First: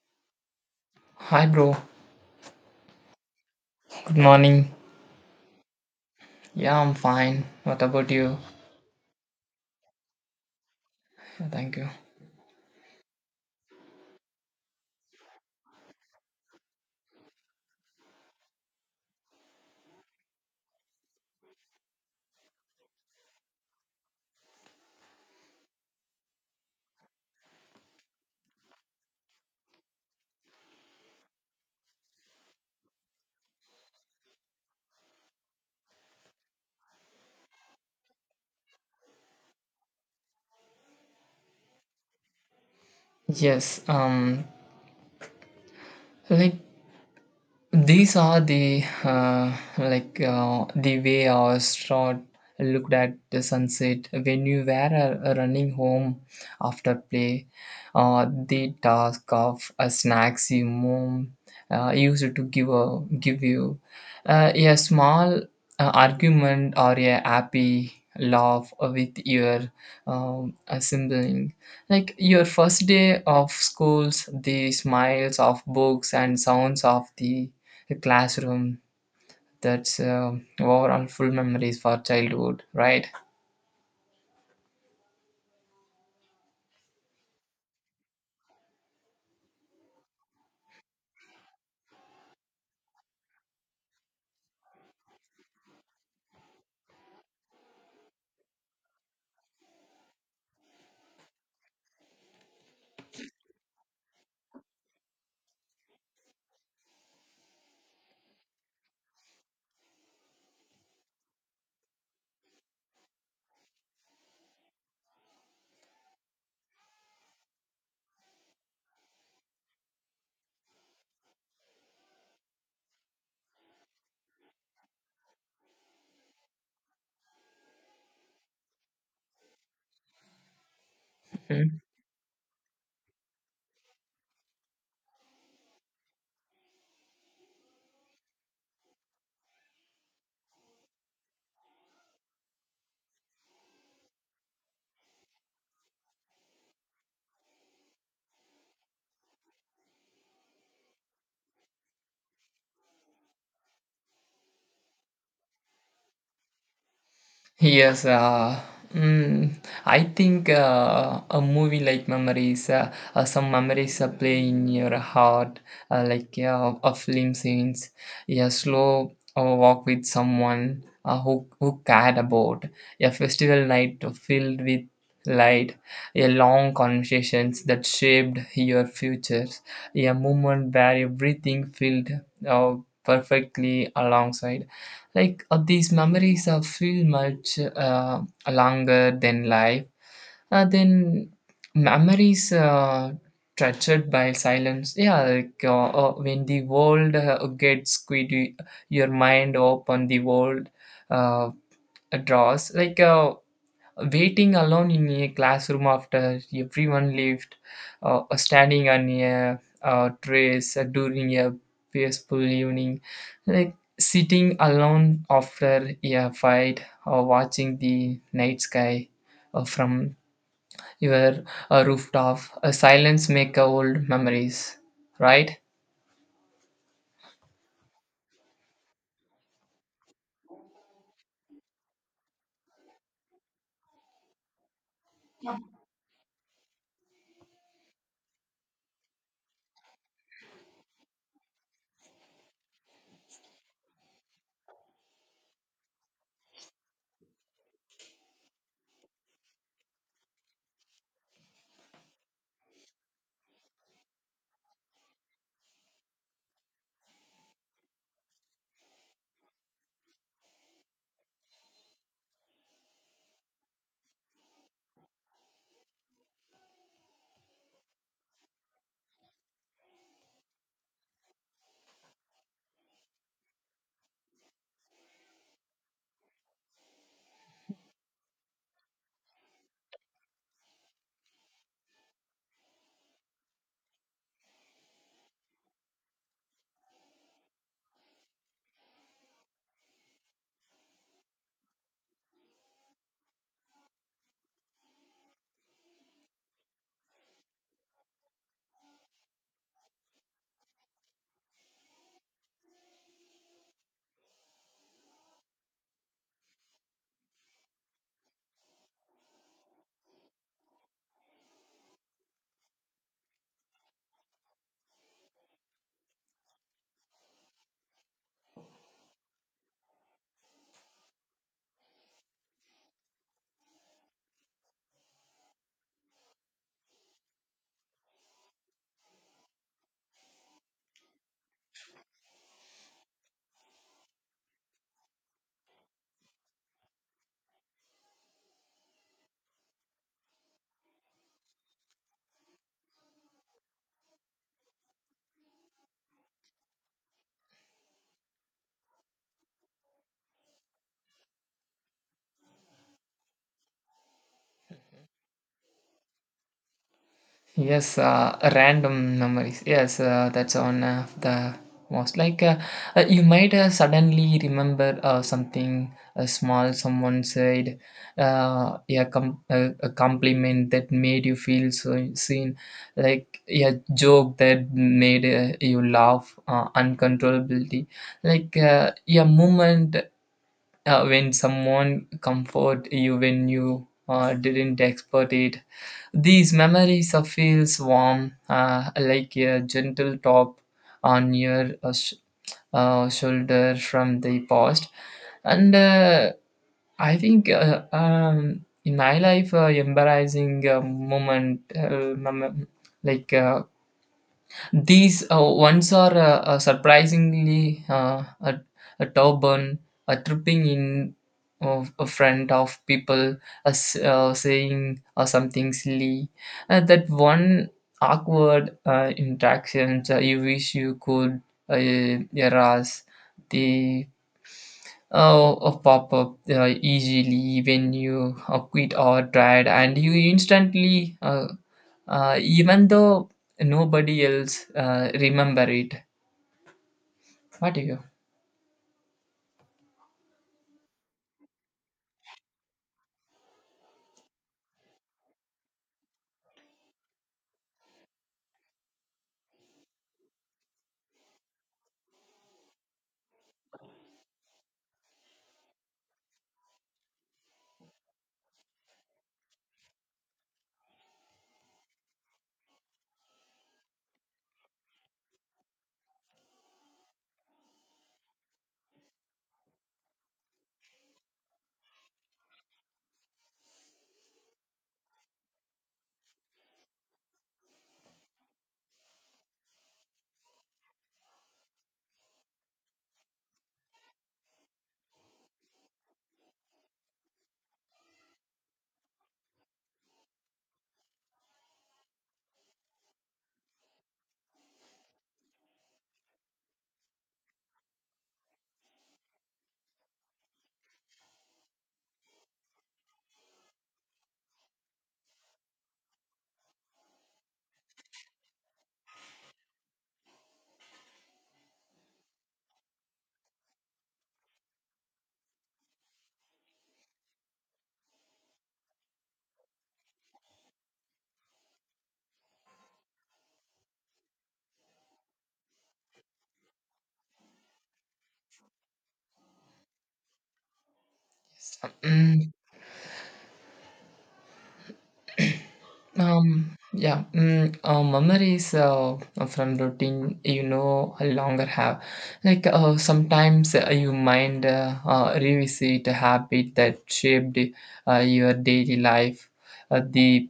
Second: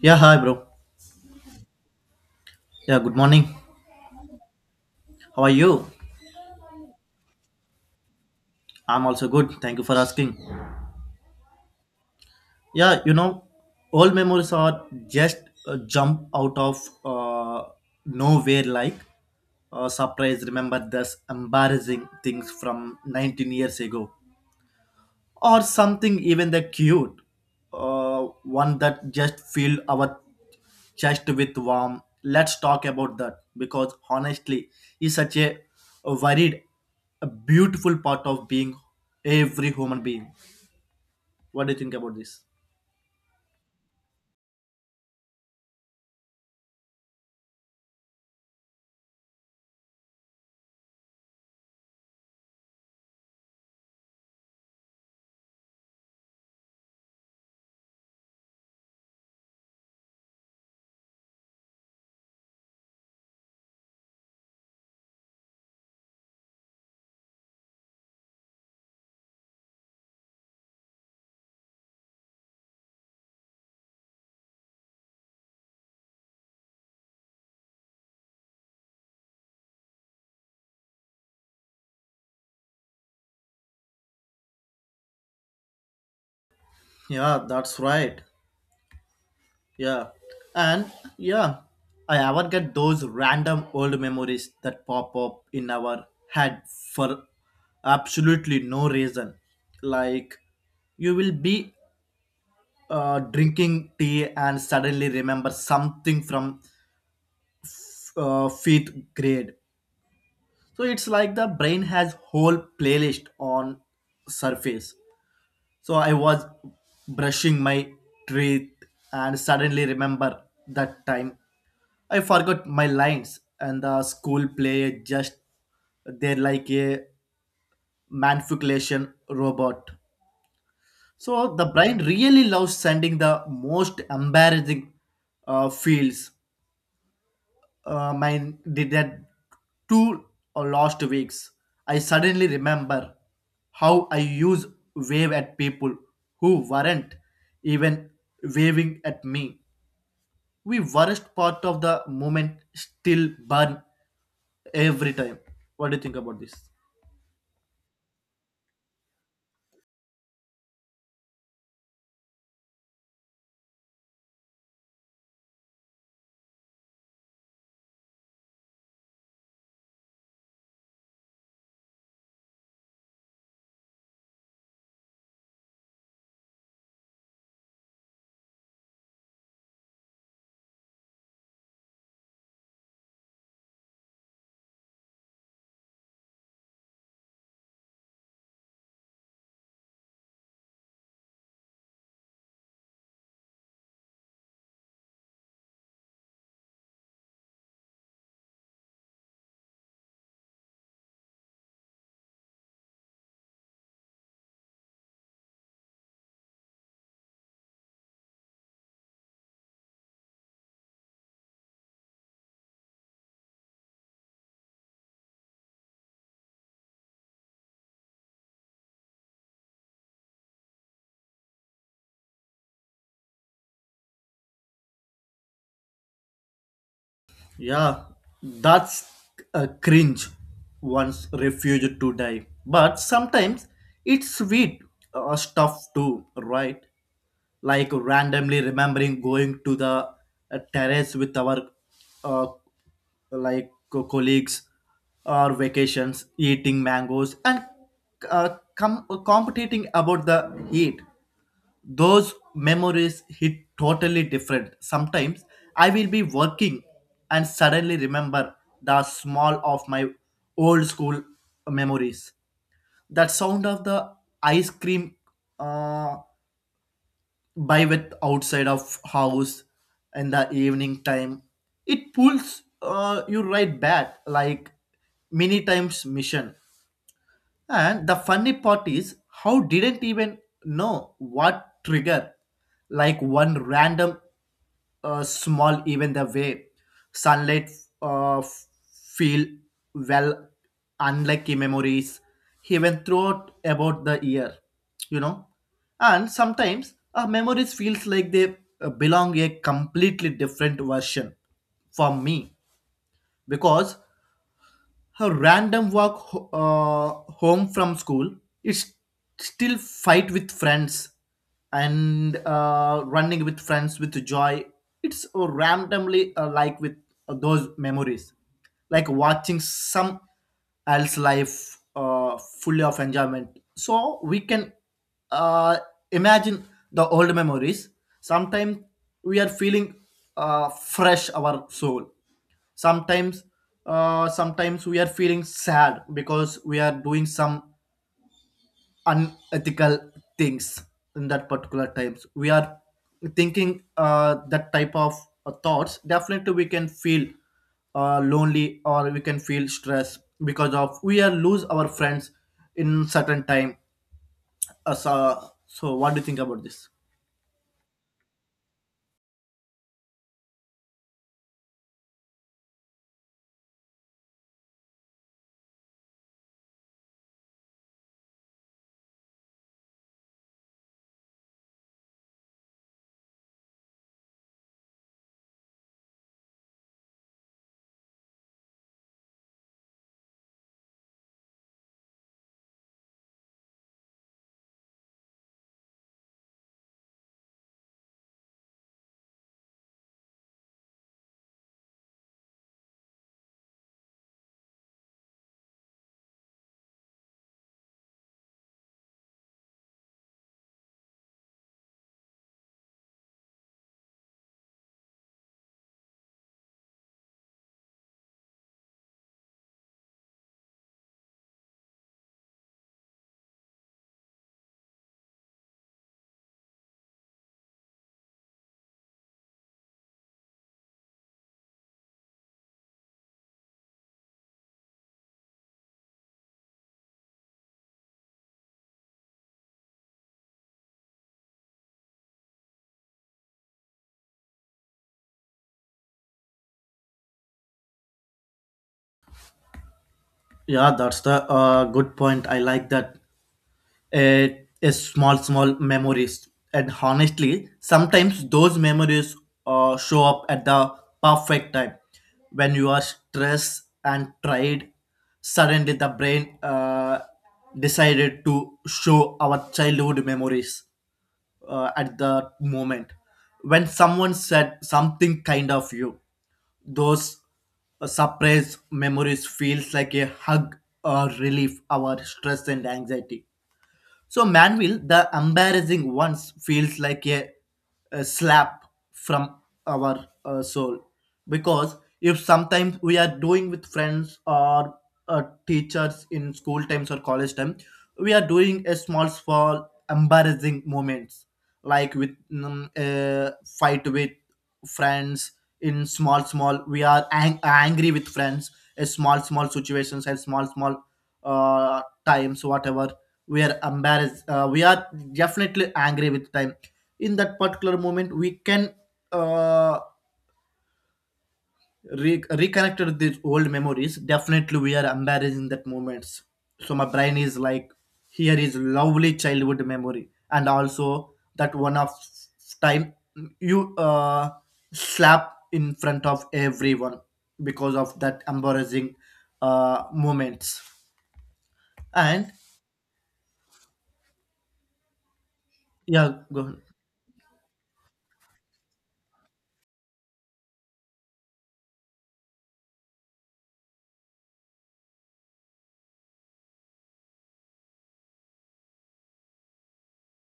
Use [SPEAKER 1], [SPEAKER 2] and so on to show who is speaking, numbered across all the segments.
[SPEAKER 1] Yeah, hi, bro.
[SPEAKER 2] Hi, bro.
[SPEAKER 1] Yeah, good morning.
[SPEAKER 2] Good morning.
[SPEAKER 1] How are you?
[SPEAKER 2] Yeah, I'm fine. What about you?
[SPEAKER 1] I'm also good. Thank you for asking.
[SPEAKER 2] Yeah, Thank you.
[SPEAKER 1] Yeah, you know, Old memories are just a jump out of uh, nowhere like a surprise. Remember this embarrassing things from 19 years ago, or something even that cute, one that just filled our chest with warm. Let's talk about that because honestly, it's such a varied, a beautiful part of being every human being. What do you think about this?
[SPEAKER 2] Yes. Like these are the way our straw looked at the sunset when you were running home after play. The task of snacks your mom used to give you a small argument or a happy laugh with your a sibling, like your first day of schools, the smiles of books and sounds of the a classroom. That's overall full memories for childhood, right?
[SPEAKER 1] Yeah, that's right. Yeah. And yeah, I ever get those random old memories that pop up in our head for absolutely no reason. Like you will be drinking tea and suddenly remember something from fifth grade. So it's like the brain has whole playlist on surface. So I was brushing my teeth and suddenly remember that time I forgot my lines and the school play just they're like a manipulation robot. So the
[SPEAKER 2] Hmm.
[SPEAKER 1] brain really loves sending the most embarrassing fields. Mine did that 2 or last weeks. I suddenly remember how I used wave at people who weren't even waving at me. We worst part of the moment still burn every time. What do you think about this?
[SPEAKER 2] Yes, mm, I think a movie like memories, some memories play in your heart, like a film scenes, a slow walk with someone who cared about, a festival night filled with light, a long conversations that shaped your futures, a moment where everything felt uh, perfectly alongside. Like these memories feel much longer than life. Then memories treasured by silence. Yeah, like when the world gets squidgy, your mind open the world uh, draws. Like waiting alone in a classroom after everyone left, or standing on a trace during a peaceful evening, like sitting alone after a fight or watching the night sky from your rooftop. A silence make old memories, right?
[SPEAKER 1] Yeah, that's a cringe. One's refused to die, but sometimes it's sweet stuff too, right? Like randomly remembering going to the terrace with our uh, colleagues, or vacations eating mangoes and uh, competing about the heat. Those memories hit totally different. Sometimes I will be working and suddenly remember the small of my old school memories, that sound of the ice cream uh, buy with outside of house in the evening time. It pulls you right back like many times mission. And the funny part is how didn't even know what trigger, like one random small, even the way sunlight uh, feel, well, unlucky memories even throughout about the year you know and sometimes our memories feels like they belong a completely different version for me, because her random walk home from school is still fight with friends, and running with friends with joy. It's randomly like with those memories, like watching some else life fully of enjoyment. So we can uh, imagine the old memories. Sometimes we are feeling fresh our soul. Sometimes uh, sometimes we are feeling sad because we are doing some unethical things. In that particular times we are thinking that type of thoughts, definitely we can feel lonely, or we can feel stress because of we are lose our friends in certain time. So what do you think about this?
[SPEAKER 2] Yes, random memories. Yes, that's one of the most. Like you might suddenly remember something small someone said, yeah, a compliment that made you feel so seen, like a joke that made you laugh uncontrollably, like a moment when someone comfort you when you didn't expect it. These memories of feels warm, like a gentle top on your shoulder from the past. And I think in my life, embarrassing moment, like uh, these ones are surprisingly a turban, a tripping in of a friend of people, a s saying something silly. That one awkward interaction you wish you could erase the pop up easily when you quit or tried, and you instantly even though nobody else remember it. What do you...
[SPEAKER 1] Yeah, that's the good point, I like that. A small small memories, and honestly sometimes those memories show up at the perfect time. When you are stressed and tired, suddenly the brain decided to show our childhood memories at the moment. When someone said something kind of you, those surprise memories feels like a hug, or relief our stress and anxiety. So Manville, the embarrassing ones, feels like a slap from our soul. Because if sometimes we are doing with friends or teachers in school times or college time, we are doing a small, small embarrassing moments like with a fight with friends. In small small we are angry with friends, a small small situations and small small times. Whatever we are embarrassed, we are definitely angry with time. In that particular moment we can uh, reconnected with these old memories. Definitely we are embarrassing that moments. So my brain is like, here is lovely childhood memory, and also that one of time you slap in front of everyone because of that embarrassing moments. And
[SPEAKER 2] Mm,
[SPEAKER 1] yeah, go ahead.
[SPEAKER 2] yeah, memories from routine, you know, I longer have. Like sometimes you mind revisit a habit that shaped your daily life. Uh, the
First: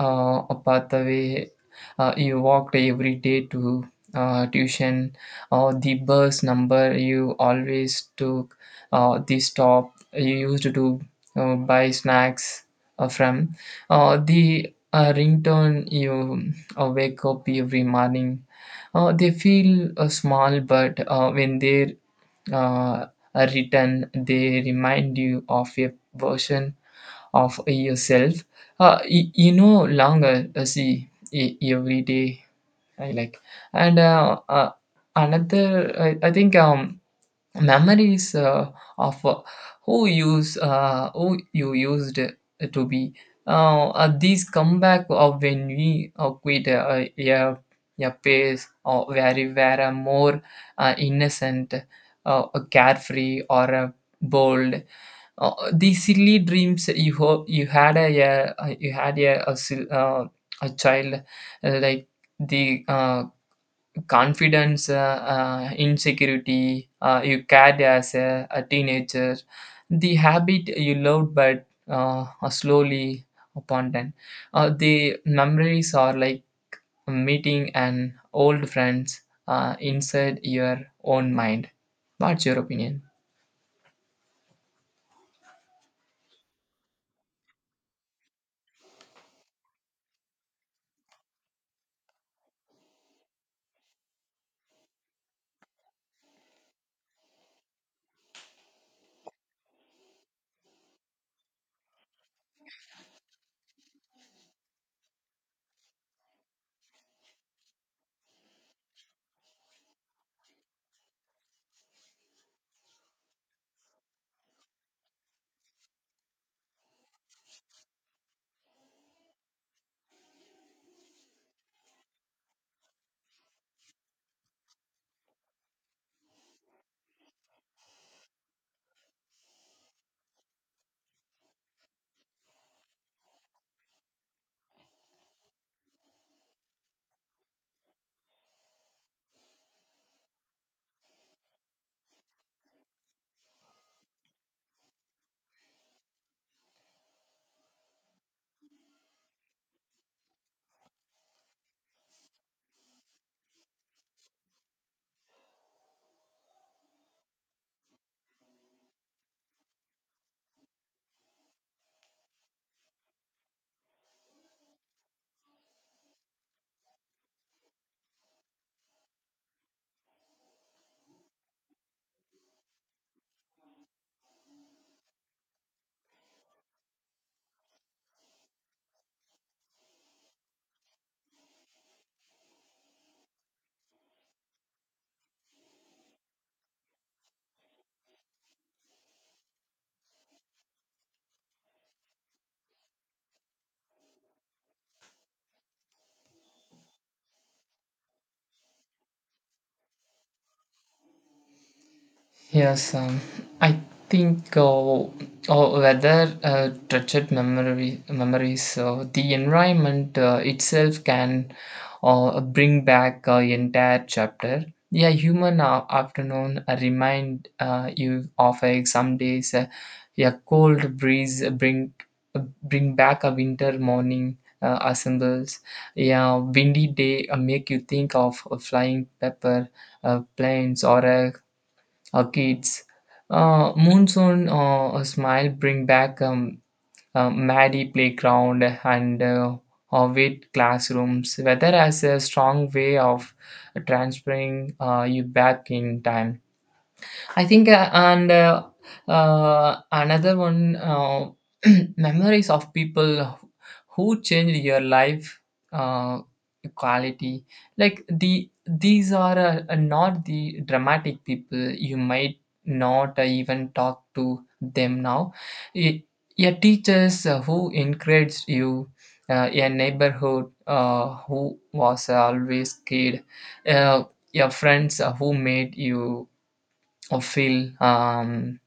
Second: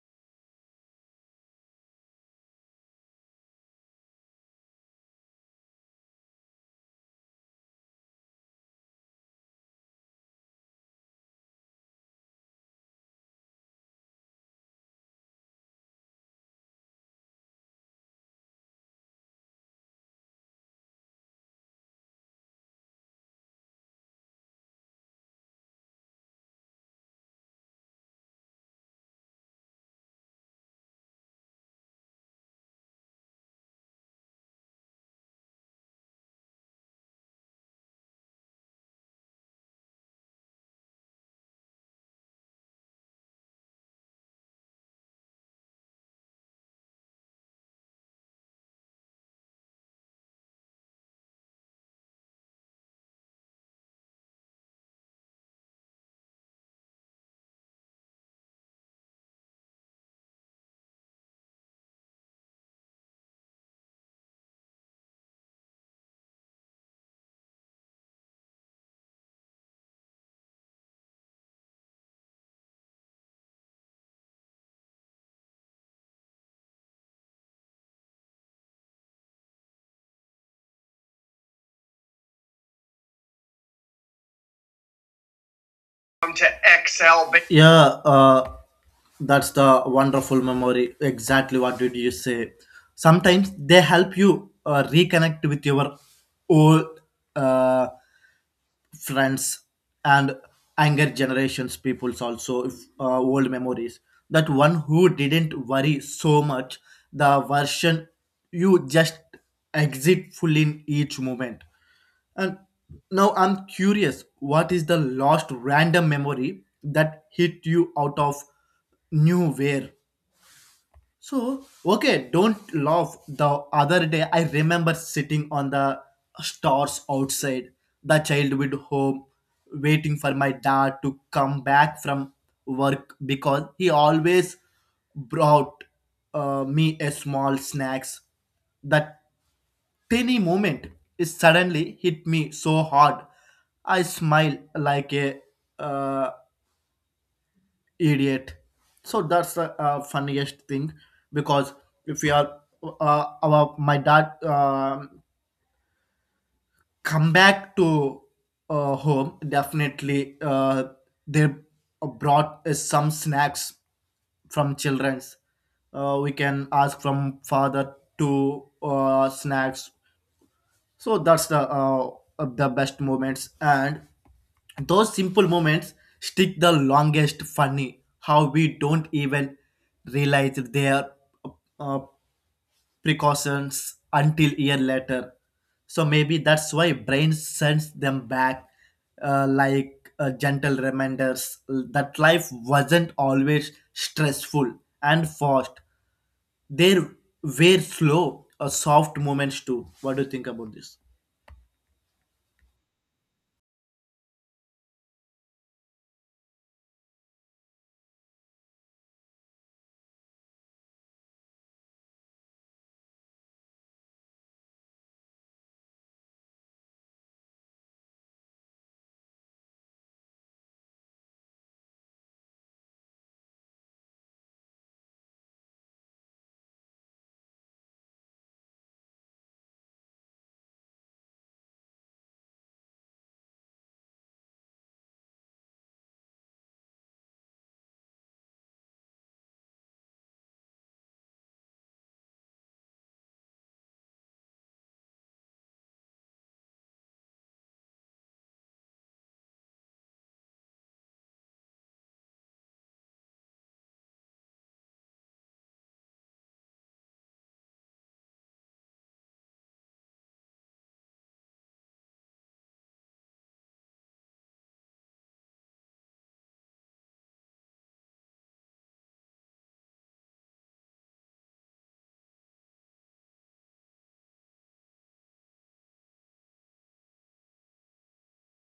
[SPEAKER 2] uh, a pathway you walked every day to tuition or the bus number you always took, the stop you used to buy snacks from the ringtone you wake up every morning. Uh, they feel small but when they're uh, are written, they remind you of a version of yourself you know longer see every day, I like. And another I think, memories of who you used to be, these comeback of when we quit uh, a, a pace or where we were more innocent, carefree or bold, the silly dreams you hope you had a a child, like the confidence, insecurity you carried as a teenager, the habit you loved but slowly upon then. Uh, the memories are like meeting an old friends inside your own mind. What's your opinion?
[SPEAKER 1] Come to XL, but yeah that's the wonderful memory. Exactly what did you say? Sometimes they help you reconnect with your old uh, friends, and anger generations peoples also, if, old memories. That one who didn't worry so much, the version you just exit full in each moment. And now I'm curious, what is the last random memory that hit you out of nowhere? So, okay, don't laugh. The other day, I remember sitting on the stars outside the childhood home, waiting for my dad to come back from work because he always brought me a small snacks. That tiny moment is suddenly hit me so hard. I smile like a uh, idiot. So that's the funniest thing, because if we are our my dad come back to home, definitely they brought some snacks from children's. We can ask from father to snacks. So that's the best moments. And those simple moments stick the longest. Funny how we don't even realize their uh, uh, precautions until year later. So maybe that's why brain sends them back, like gentle reminders that life wasn't always stressful and fast. There were slow, soft moments too. What do you think about this?
[SPEAKER 2] Yes, I think or whether treasured memories, the environment itself can bring back an entire chapter. Yeah, human afternoon remind you of some days, a cold breeze bring back a winter morning assembles. Yeah, windy day make you think of a flying pepper planes or a kids. Monsoon a smile bring back muddy playground and wet classrooms. Weather has a strong way of transferring you back in time. I think, and another one, memories of people who changed your life uh, quality. Like the these are not the dramatic people. You might not even talk to them now. Y- Your teachers who encouraged you. Your neighborhood who was always kid, uh, your friends who made you or feel um,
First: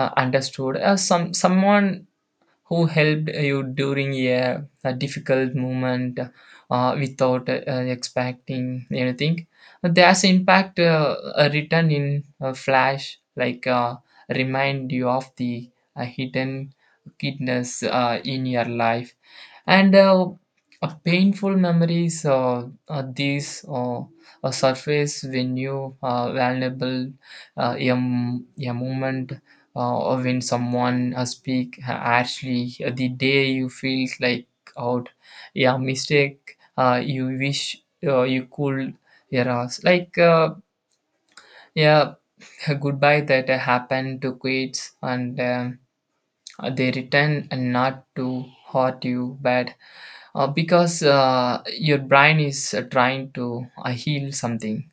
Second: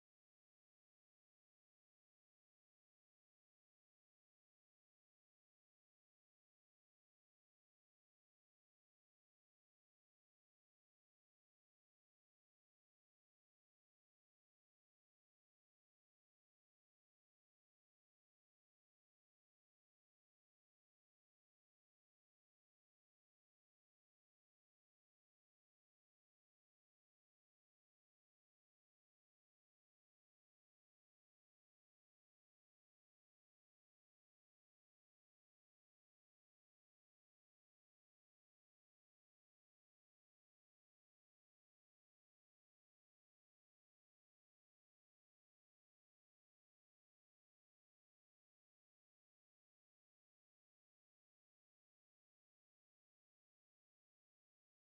[SPEAKER 2] uh, understood as someone who helped you during a difficult moment without expecting anything. There's impact written in a flash like remind you of the hidden goodness in your life. And painful memories, these surface when you are vulnerable, a moment or when someone speak, actually the day you feel like out. Yeah, mistake you wish you could erase, like yeah a goodbye that happened to kids, and they return and not to hurt you bad because your brain is trying to heal something.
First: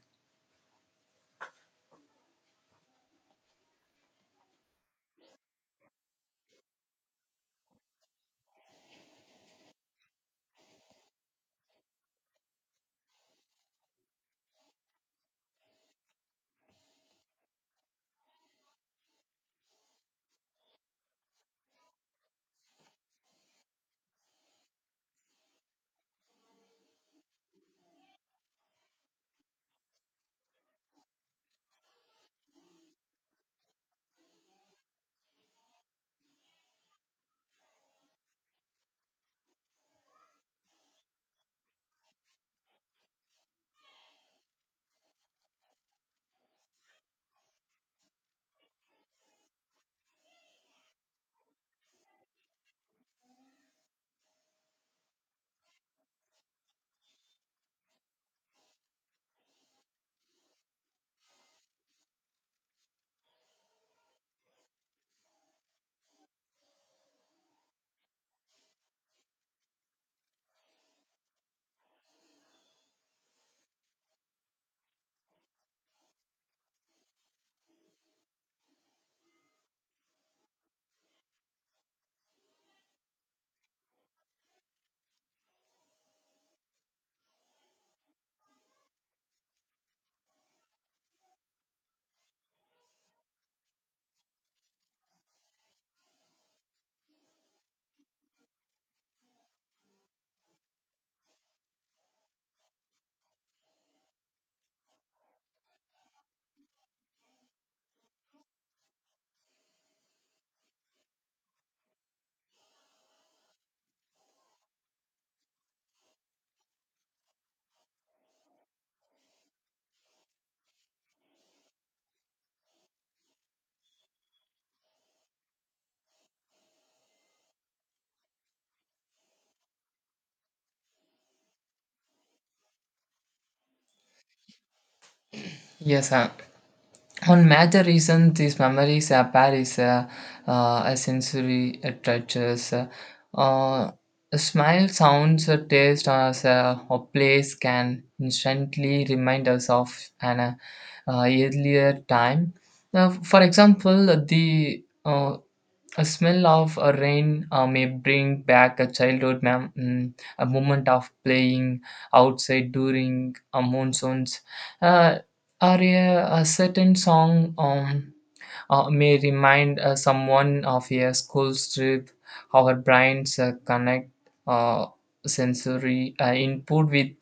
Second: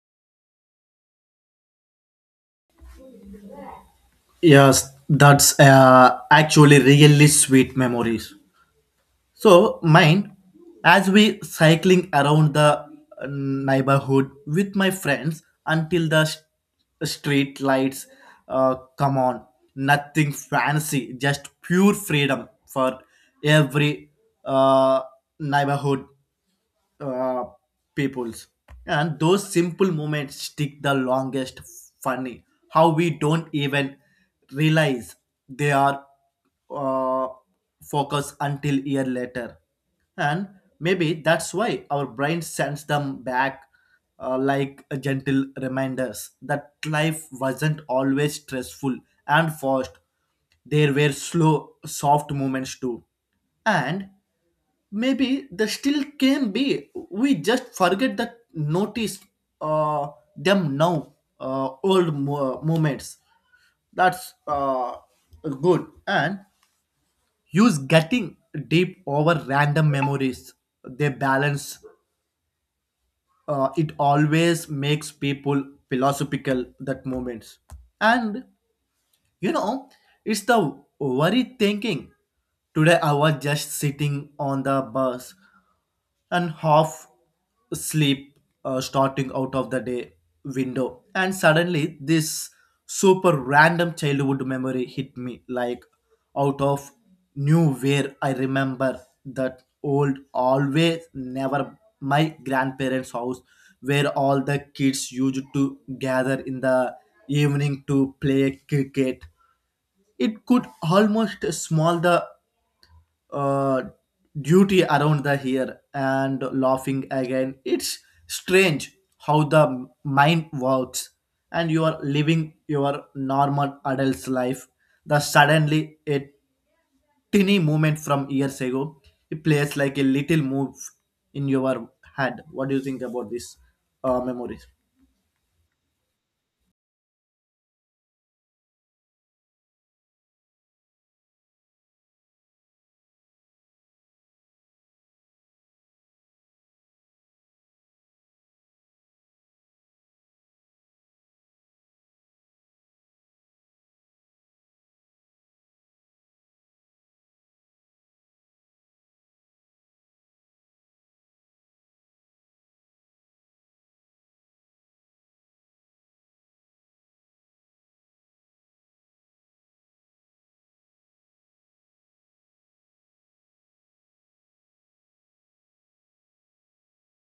[SPEAKER 1] Yes, that's actually really sweet memories. So mine, as we cycling around the neighborhood with my friends until the street lights come on. Nothing fancy, just pure freedom for every uh, neighborhood uh, peoples. And those simple moments stick the longest. Funny how we don't even realize they are uh, focused until year later. And maybe that's why our brain sends them back, like a gentle reminders that life wasn't always stressful and fast. There were slow soft moments too. And maybe they still can be, we just forget that notice uh, them now, moments. That's good. And use getting deep over random memories, they balance. It always makes people philosophical that moments. And you know it's the worry thinking. Today I was just sitting on the bus and half sleep, starting out of the day window, and suddenly this super random childhood memory hit me like out of nowhere. I remember that old always never my grandparents house, where all the kids used to gather in the evening to play cricket. It could almost smell the uh, duty around the here and laughing again. It's strange how the mind works, and you are living your normal adult's life. The suddenly a tiny moment from years ago, it plays like a little move in your head. What do you think about this memories?
[SPEAKER 2] Yes, one major reason these memories appear is a sensory touches. Uh, a smile, sounds, a taste, or as a place can instantly remind us of an earlier time. Now, for example, the a smell of a rain may bring back a childhood a moment of playing outside during monsoons. Uh, or a certain song, may remind someone of a school trip. Our brains connect uh, sensory input with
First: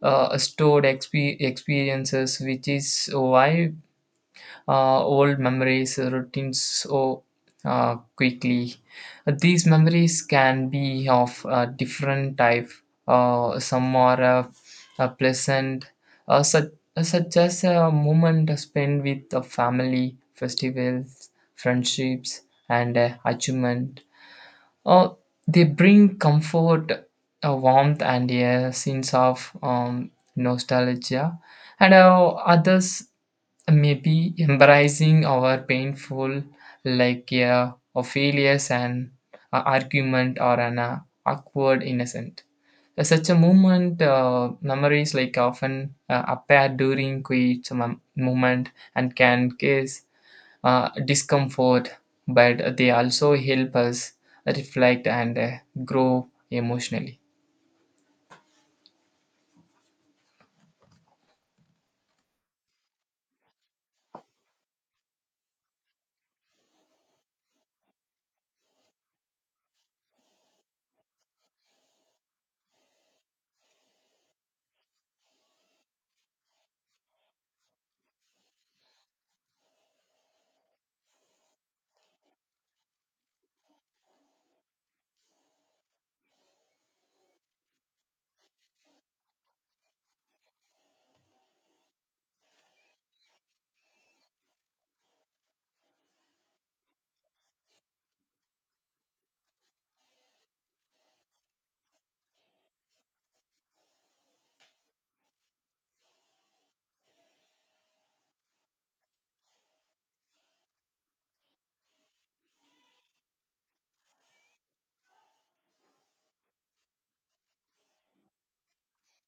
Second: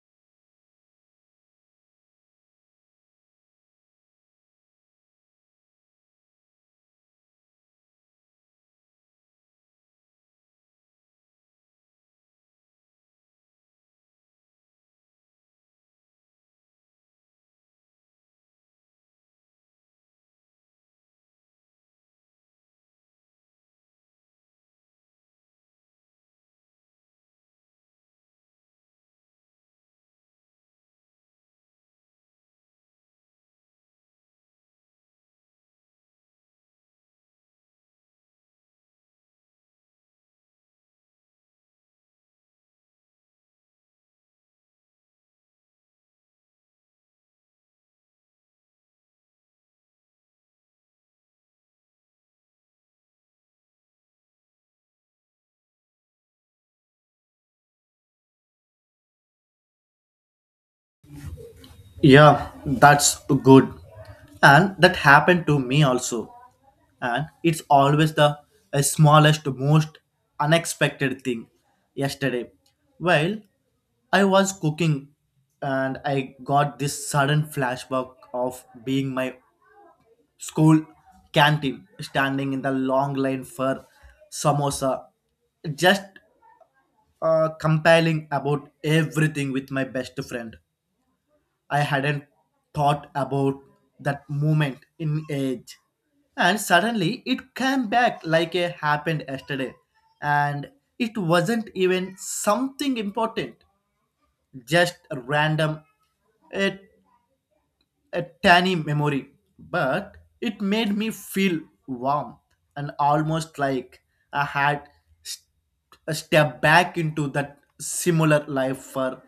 [SPEAKER 2] stored experiences, which is why old memories, routines so quickly. These memories can be of a different type. Some are pleasant, uh, such, such as a moment spent with the family, festivals, friendships, and achievement. Uh, they bring comfort, a warmth, and a sense of nostalgia, and others maybe embracing our painful, like a failures, an argument or an awkward innocent. Such a moment, memories like often appear during quiet moment and can cause discomfort, but they also help us reflect and grow emotionally.
[SPEAKER 1] Yeah, that's good. And that happened to me also. And it's always the smallest, most unexpected thing. Yesterday, while I was cooking, and I got this sudden flashback of being my school canteen, standing in the long line for samosa, just compiling about everything with my best friend. I hadn't thought about that moment in age. And suddenly it came back like it happened yesterday. And it wasn't even something important, just a random, a, a tiny memory. But it made me feel warm and almost like I had st- stepped back into that similar life for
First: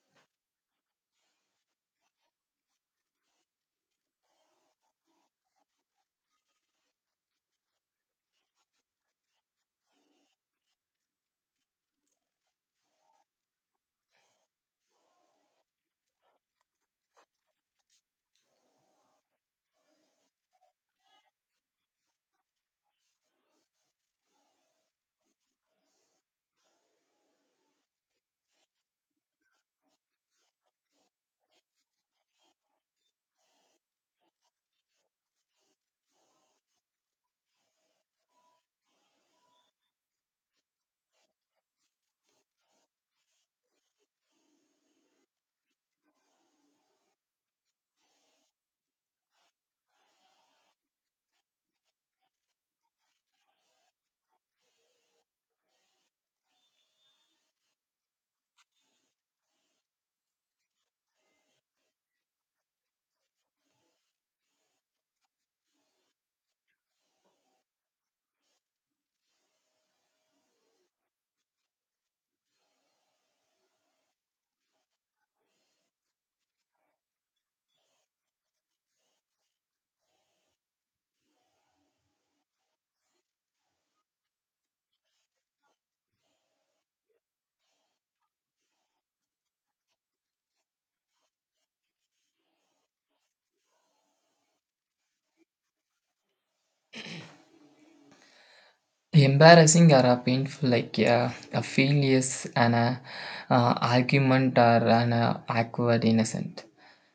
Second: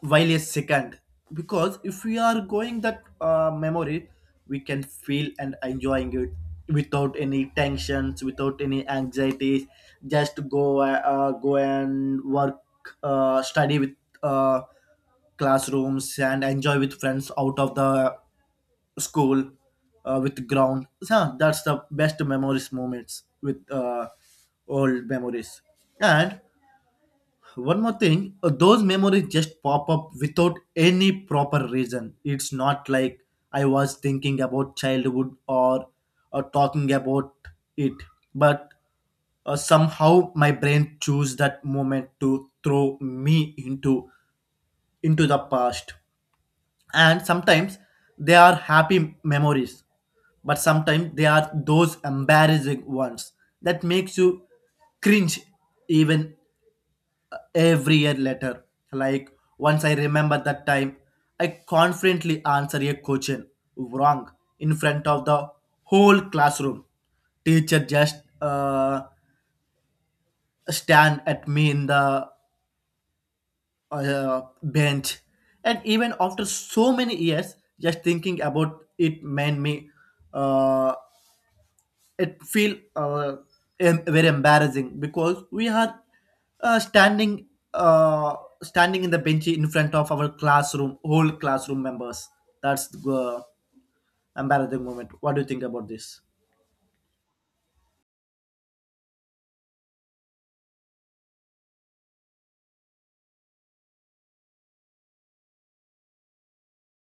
[SPEAKER 1] while a second. Because if we are going that memory, we can feel and enjoying it without any tensions, without any anxieties. Just to go go and work, study with uh, classrooms, and enjoy with friends out of the school with ground. So that's the best memories moments with old memories. And one more thing, those memories just pop up without any proper reason. It's not like I was thinking about childhood, or talking about it. But somehow my brain chose that moment to throw me into the past. And sometimes they are happy memories, but sometimes they are those embarrassing ones that makes you cringe even every year later. Like once I remember that time, I confidently answer a question wrong in front of the whole classroom. Teacher just stand at me in the bench, and even after so many years, just thinking about it made me uh, it feel, very embarrassing. Because we are uh, standing uh, standing in the bench in front of our classroom whole classroom members. That's the embarrassing moment. What do you think about this?
[SPEAKER 2] Embarrassing or a painful, like a failures, and a argument, or an awkward innocent.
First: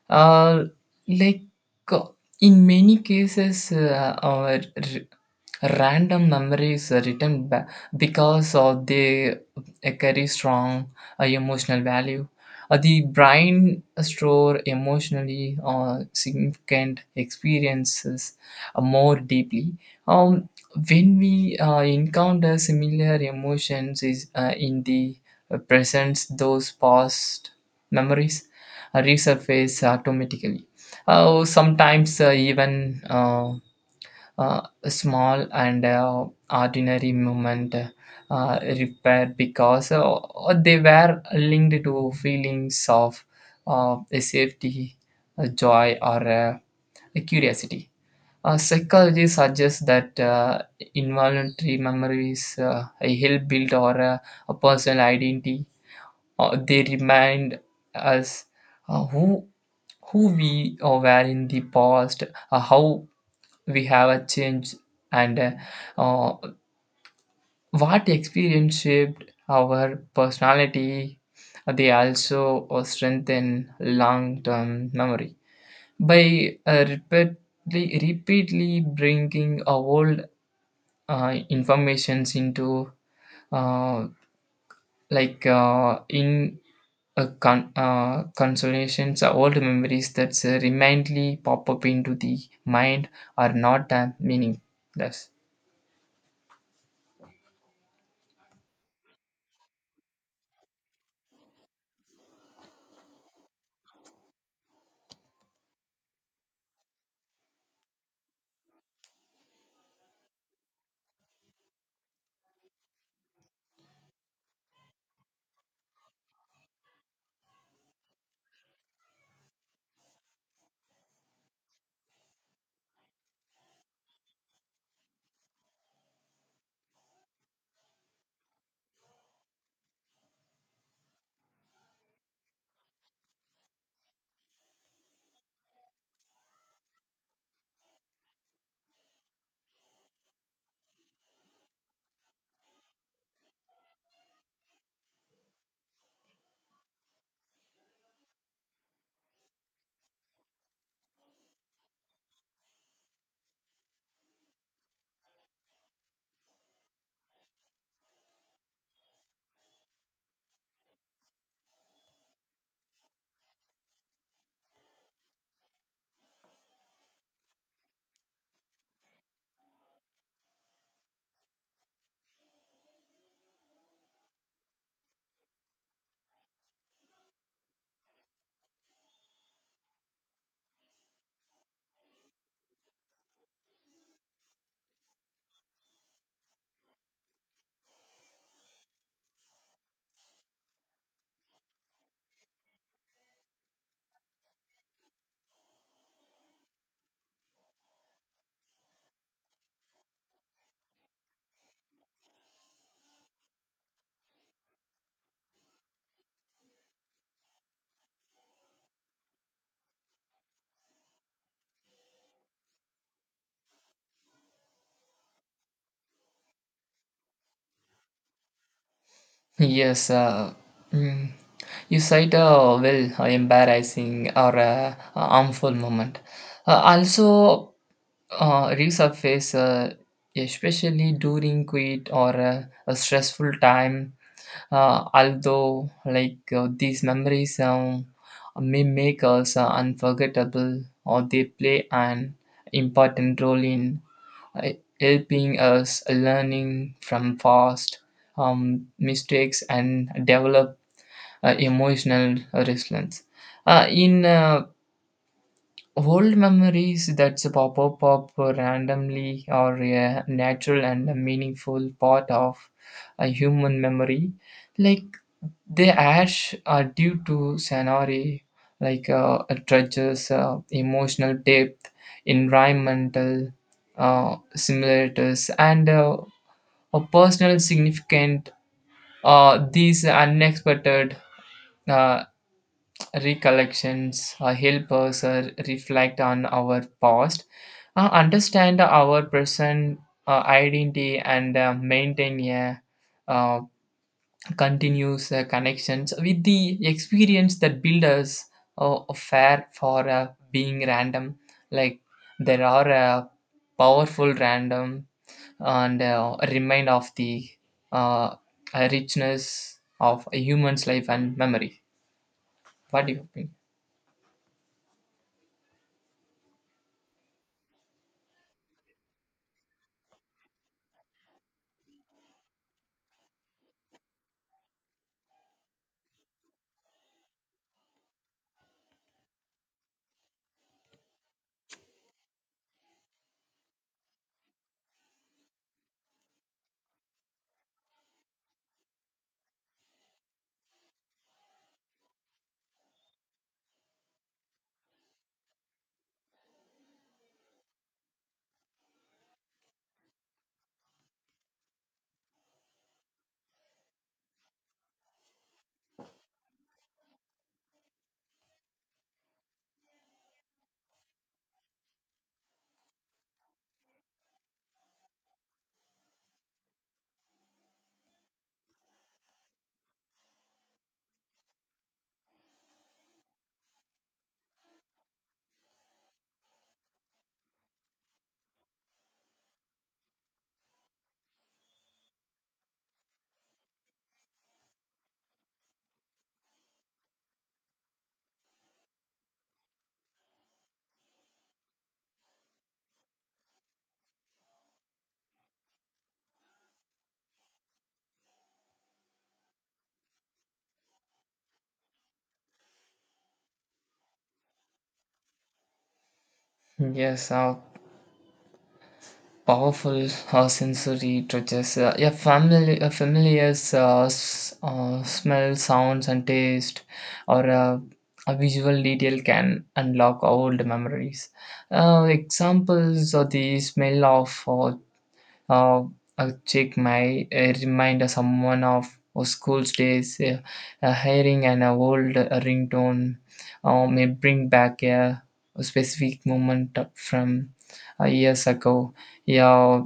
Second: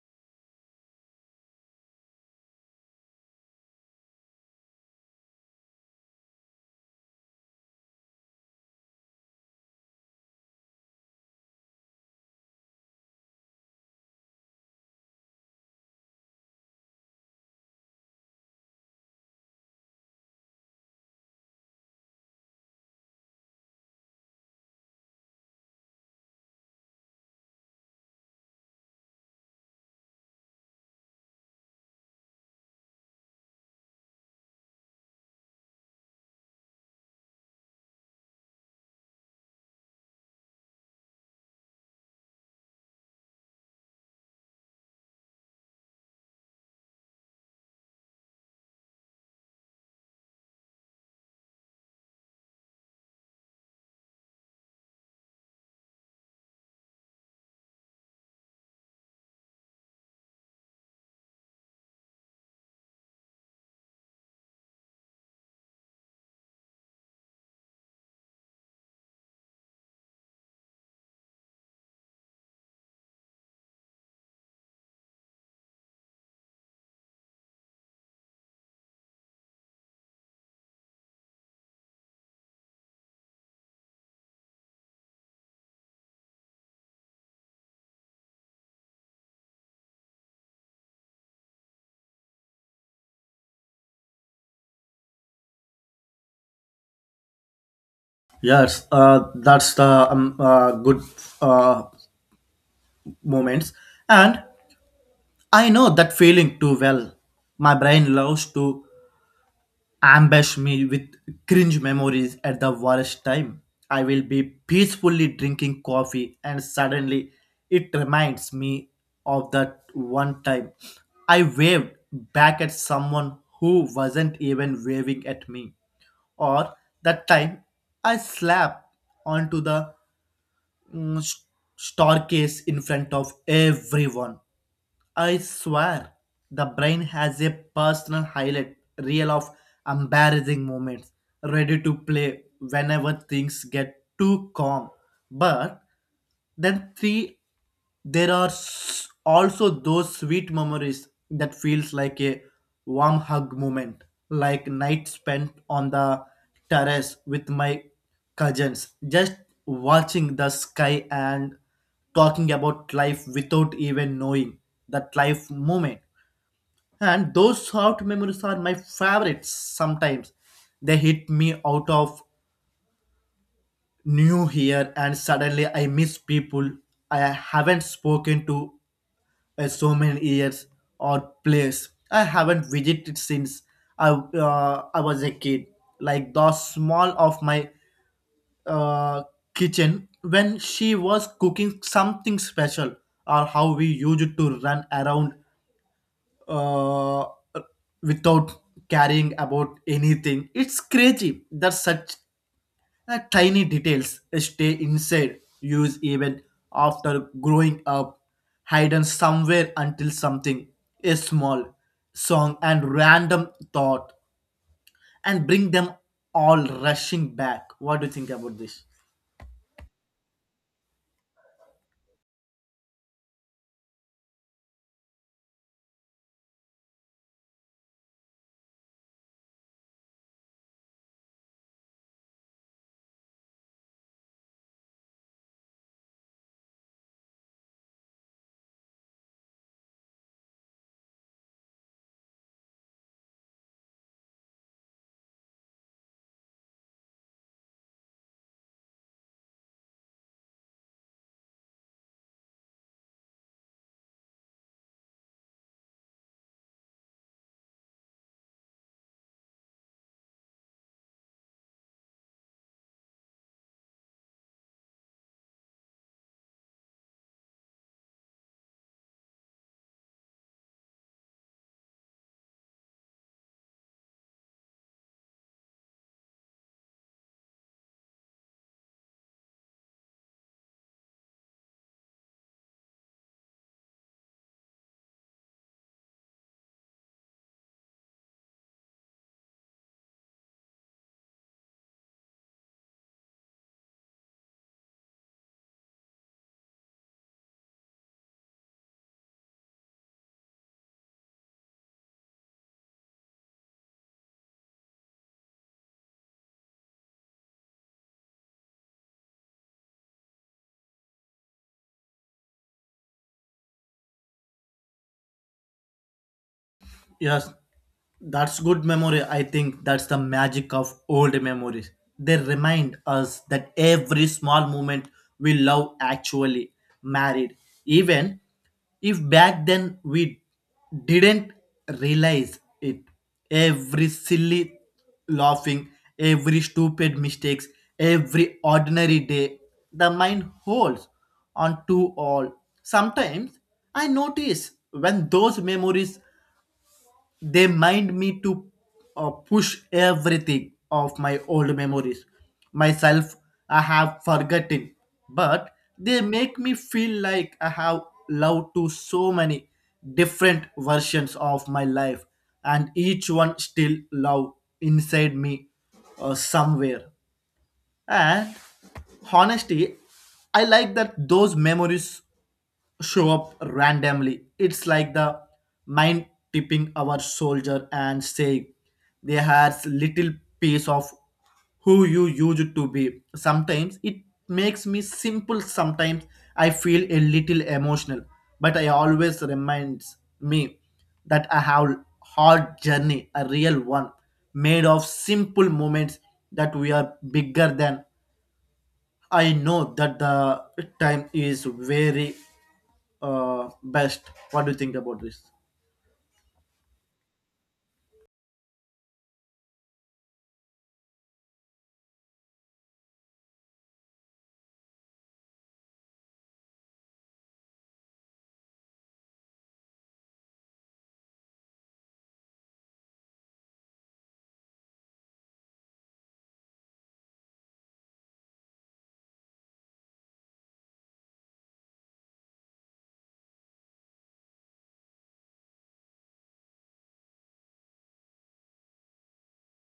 [SPEAKER 2] Uh, like uh, in many cases, our random memories are written back because of they carry strong emotional value. The brain store emotionally significant experiences more deeply. Um, when we encounter similar emotions is in the presence, those past memories resurface automatically. Sometimes even a small and ordinary movement repair because they were linked to feelings of a safety, a joy, or a curiosity. Psychology suggests that involuntary memories help build or a personal identity. They remind us uh, who who we were in the past, how we have changed, and uh, what experience shaped our personality. They also strengthen long-term memory by repeatedly bringing old informations into uh, in consolations or old memories that remindly pop up into the mind are not meaningless. Yes.
[SPEAKER 1] Yes, that's the good uh, moments. And I know that feeling too well. My brain loves to ambush me with cringe memories at the worst time. I will be peacefully drinking coffee, and suddenly it reminds me of that one time I waved back at someone who wasn't even waving at me, or that time I slapped onto the mm, st- staircase in front of everyone. I swear the brain has a personal highlight reel of embarrassing moments ready to play whenever things get too calm. But then three, there are also those sweet memories that feels like a warm hug moment, like night spent on the terrace with my cousins, just watching the sky and talking about life without even knowing that life moment. And those soft memories are my favorites sometimes. They hit me out of new here, and suddenly I miss people I haven't spoken to in so many years, or place I haven't visited since I was a kid. Like the small of my uh, kitchen when she was cooking something special, or how we used to run around uh, without caring about anything. It's crazy that such tiny details stay inside use even after growing up, hidden somewhere until something, a small song and random thought, and bring them all rushing back. What do you think about this?
[SPEAKER 2] Yes, mm, you cite a well a embarrassing or a harmful moment. Also, resurface especially during quit or a stressful time. Although these memories, may make us unforgettable, or they play an important role in uh, helping us learning from past mistakes and develop emotional resilience. In old memories that pop up randomly are a natural and a meaningful part of a human memory, like the ash are due to scenery, like treasures, emotional depth, environmental simulators, and a personal significant. These unexpected uh, recollections help us reflect on our past, understand our present identity, and maintain a uh, continuous connections with the experience that build us fair for being random, like there are powerful random and remind of the uh, richness of a human's life and memory. What do you think?
[SPEAKER 1] Yes, that's good memory. I think that's the magic of old memories. They remind us that every small moment we love actually married. Even if back then we didn't realize it. Every silly laughing, every stupid mistakes, every ordinary day, the mind holds on to all. Sometimes I notice when those memories they mind me to push everything of my old memories. Myself, I have forgotten, but they make me feel like I have loved to so many different versions of my life, and each one still love inside me somewhere. And honestly, I like that those memories show up randomly. It's like the mind tipping our soldier and saying they has little piece of who you used to be. Sometimes it makes me simple. Sometimes I feel a little emotional, but I always reminds me that I have hard journey, a real one, made of simple moments that we are bigger than. I know that the time is very best. What do you think about this?
[SPEAKER 2] Yes, powerful sensory touches. Yeah, family, a familiar smell, sounds, and taste, or a visual detail can unlock old memories. Examples of the smell of uh, a chick might remind someone of school days, hearing an old ringtone may bring back a specific moment from years ago. Yeah,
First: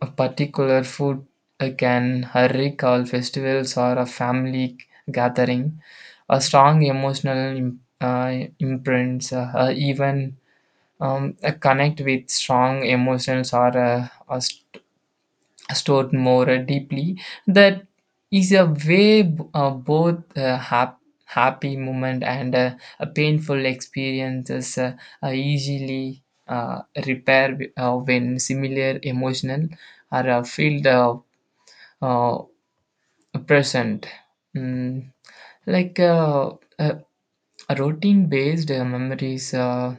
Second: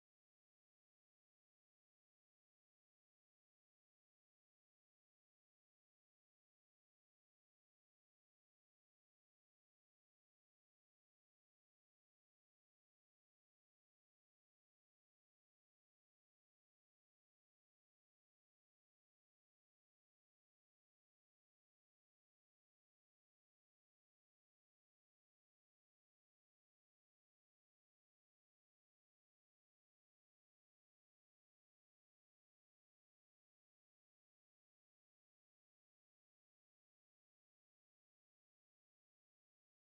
[SPEAKER 2] a particular food can recall festivals or a family gathering. A strong emotional imprints, even connect with strong emotions or are stored more deeply. That is a way both happy moment and a painful experiences are easily repair when similar emotional are filled uh, present. Mm, like uh, routine based memories, uh,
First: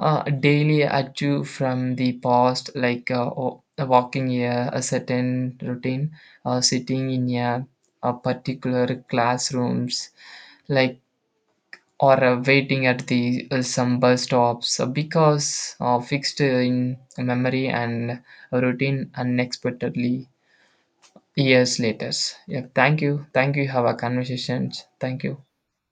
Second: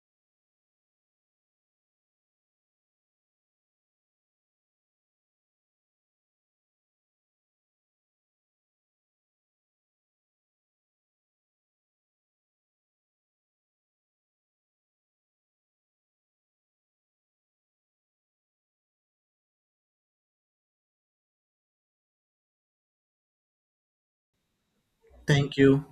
[SPEAKER 2] uh, daily achieve from the past, like walking a certain routine, sitting in a particular classrooms, like or waiting at the some bus stops because fixed in memory and routine unexpectedly years later. Yeah, thank you. Thank you. Have a conversations. Thank you.
[SPEAKER 1] Thank you.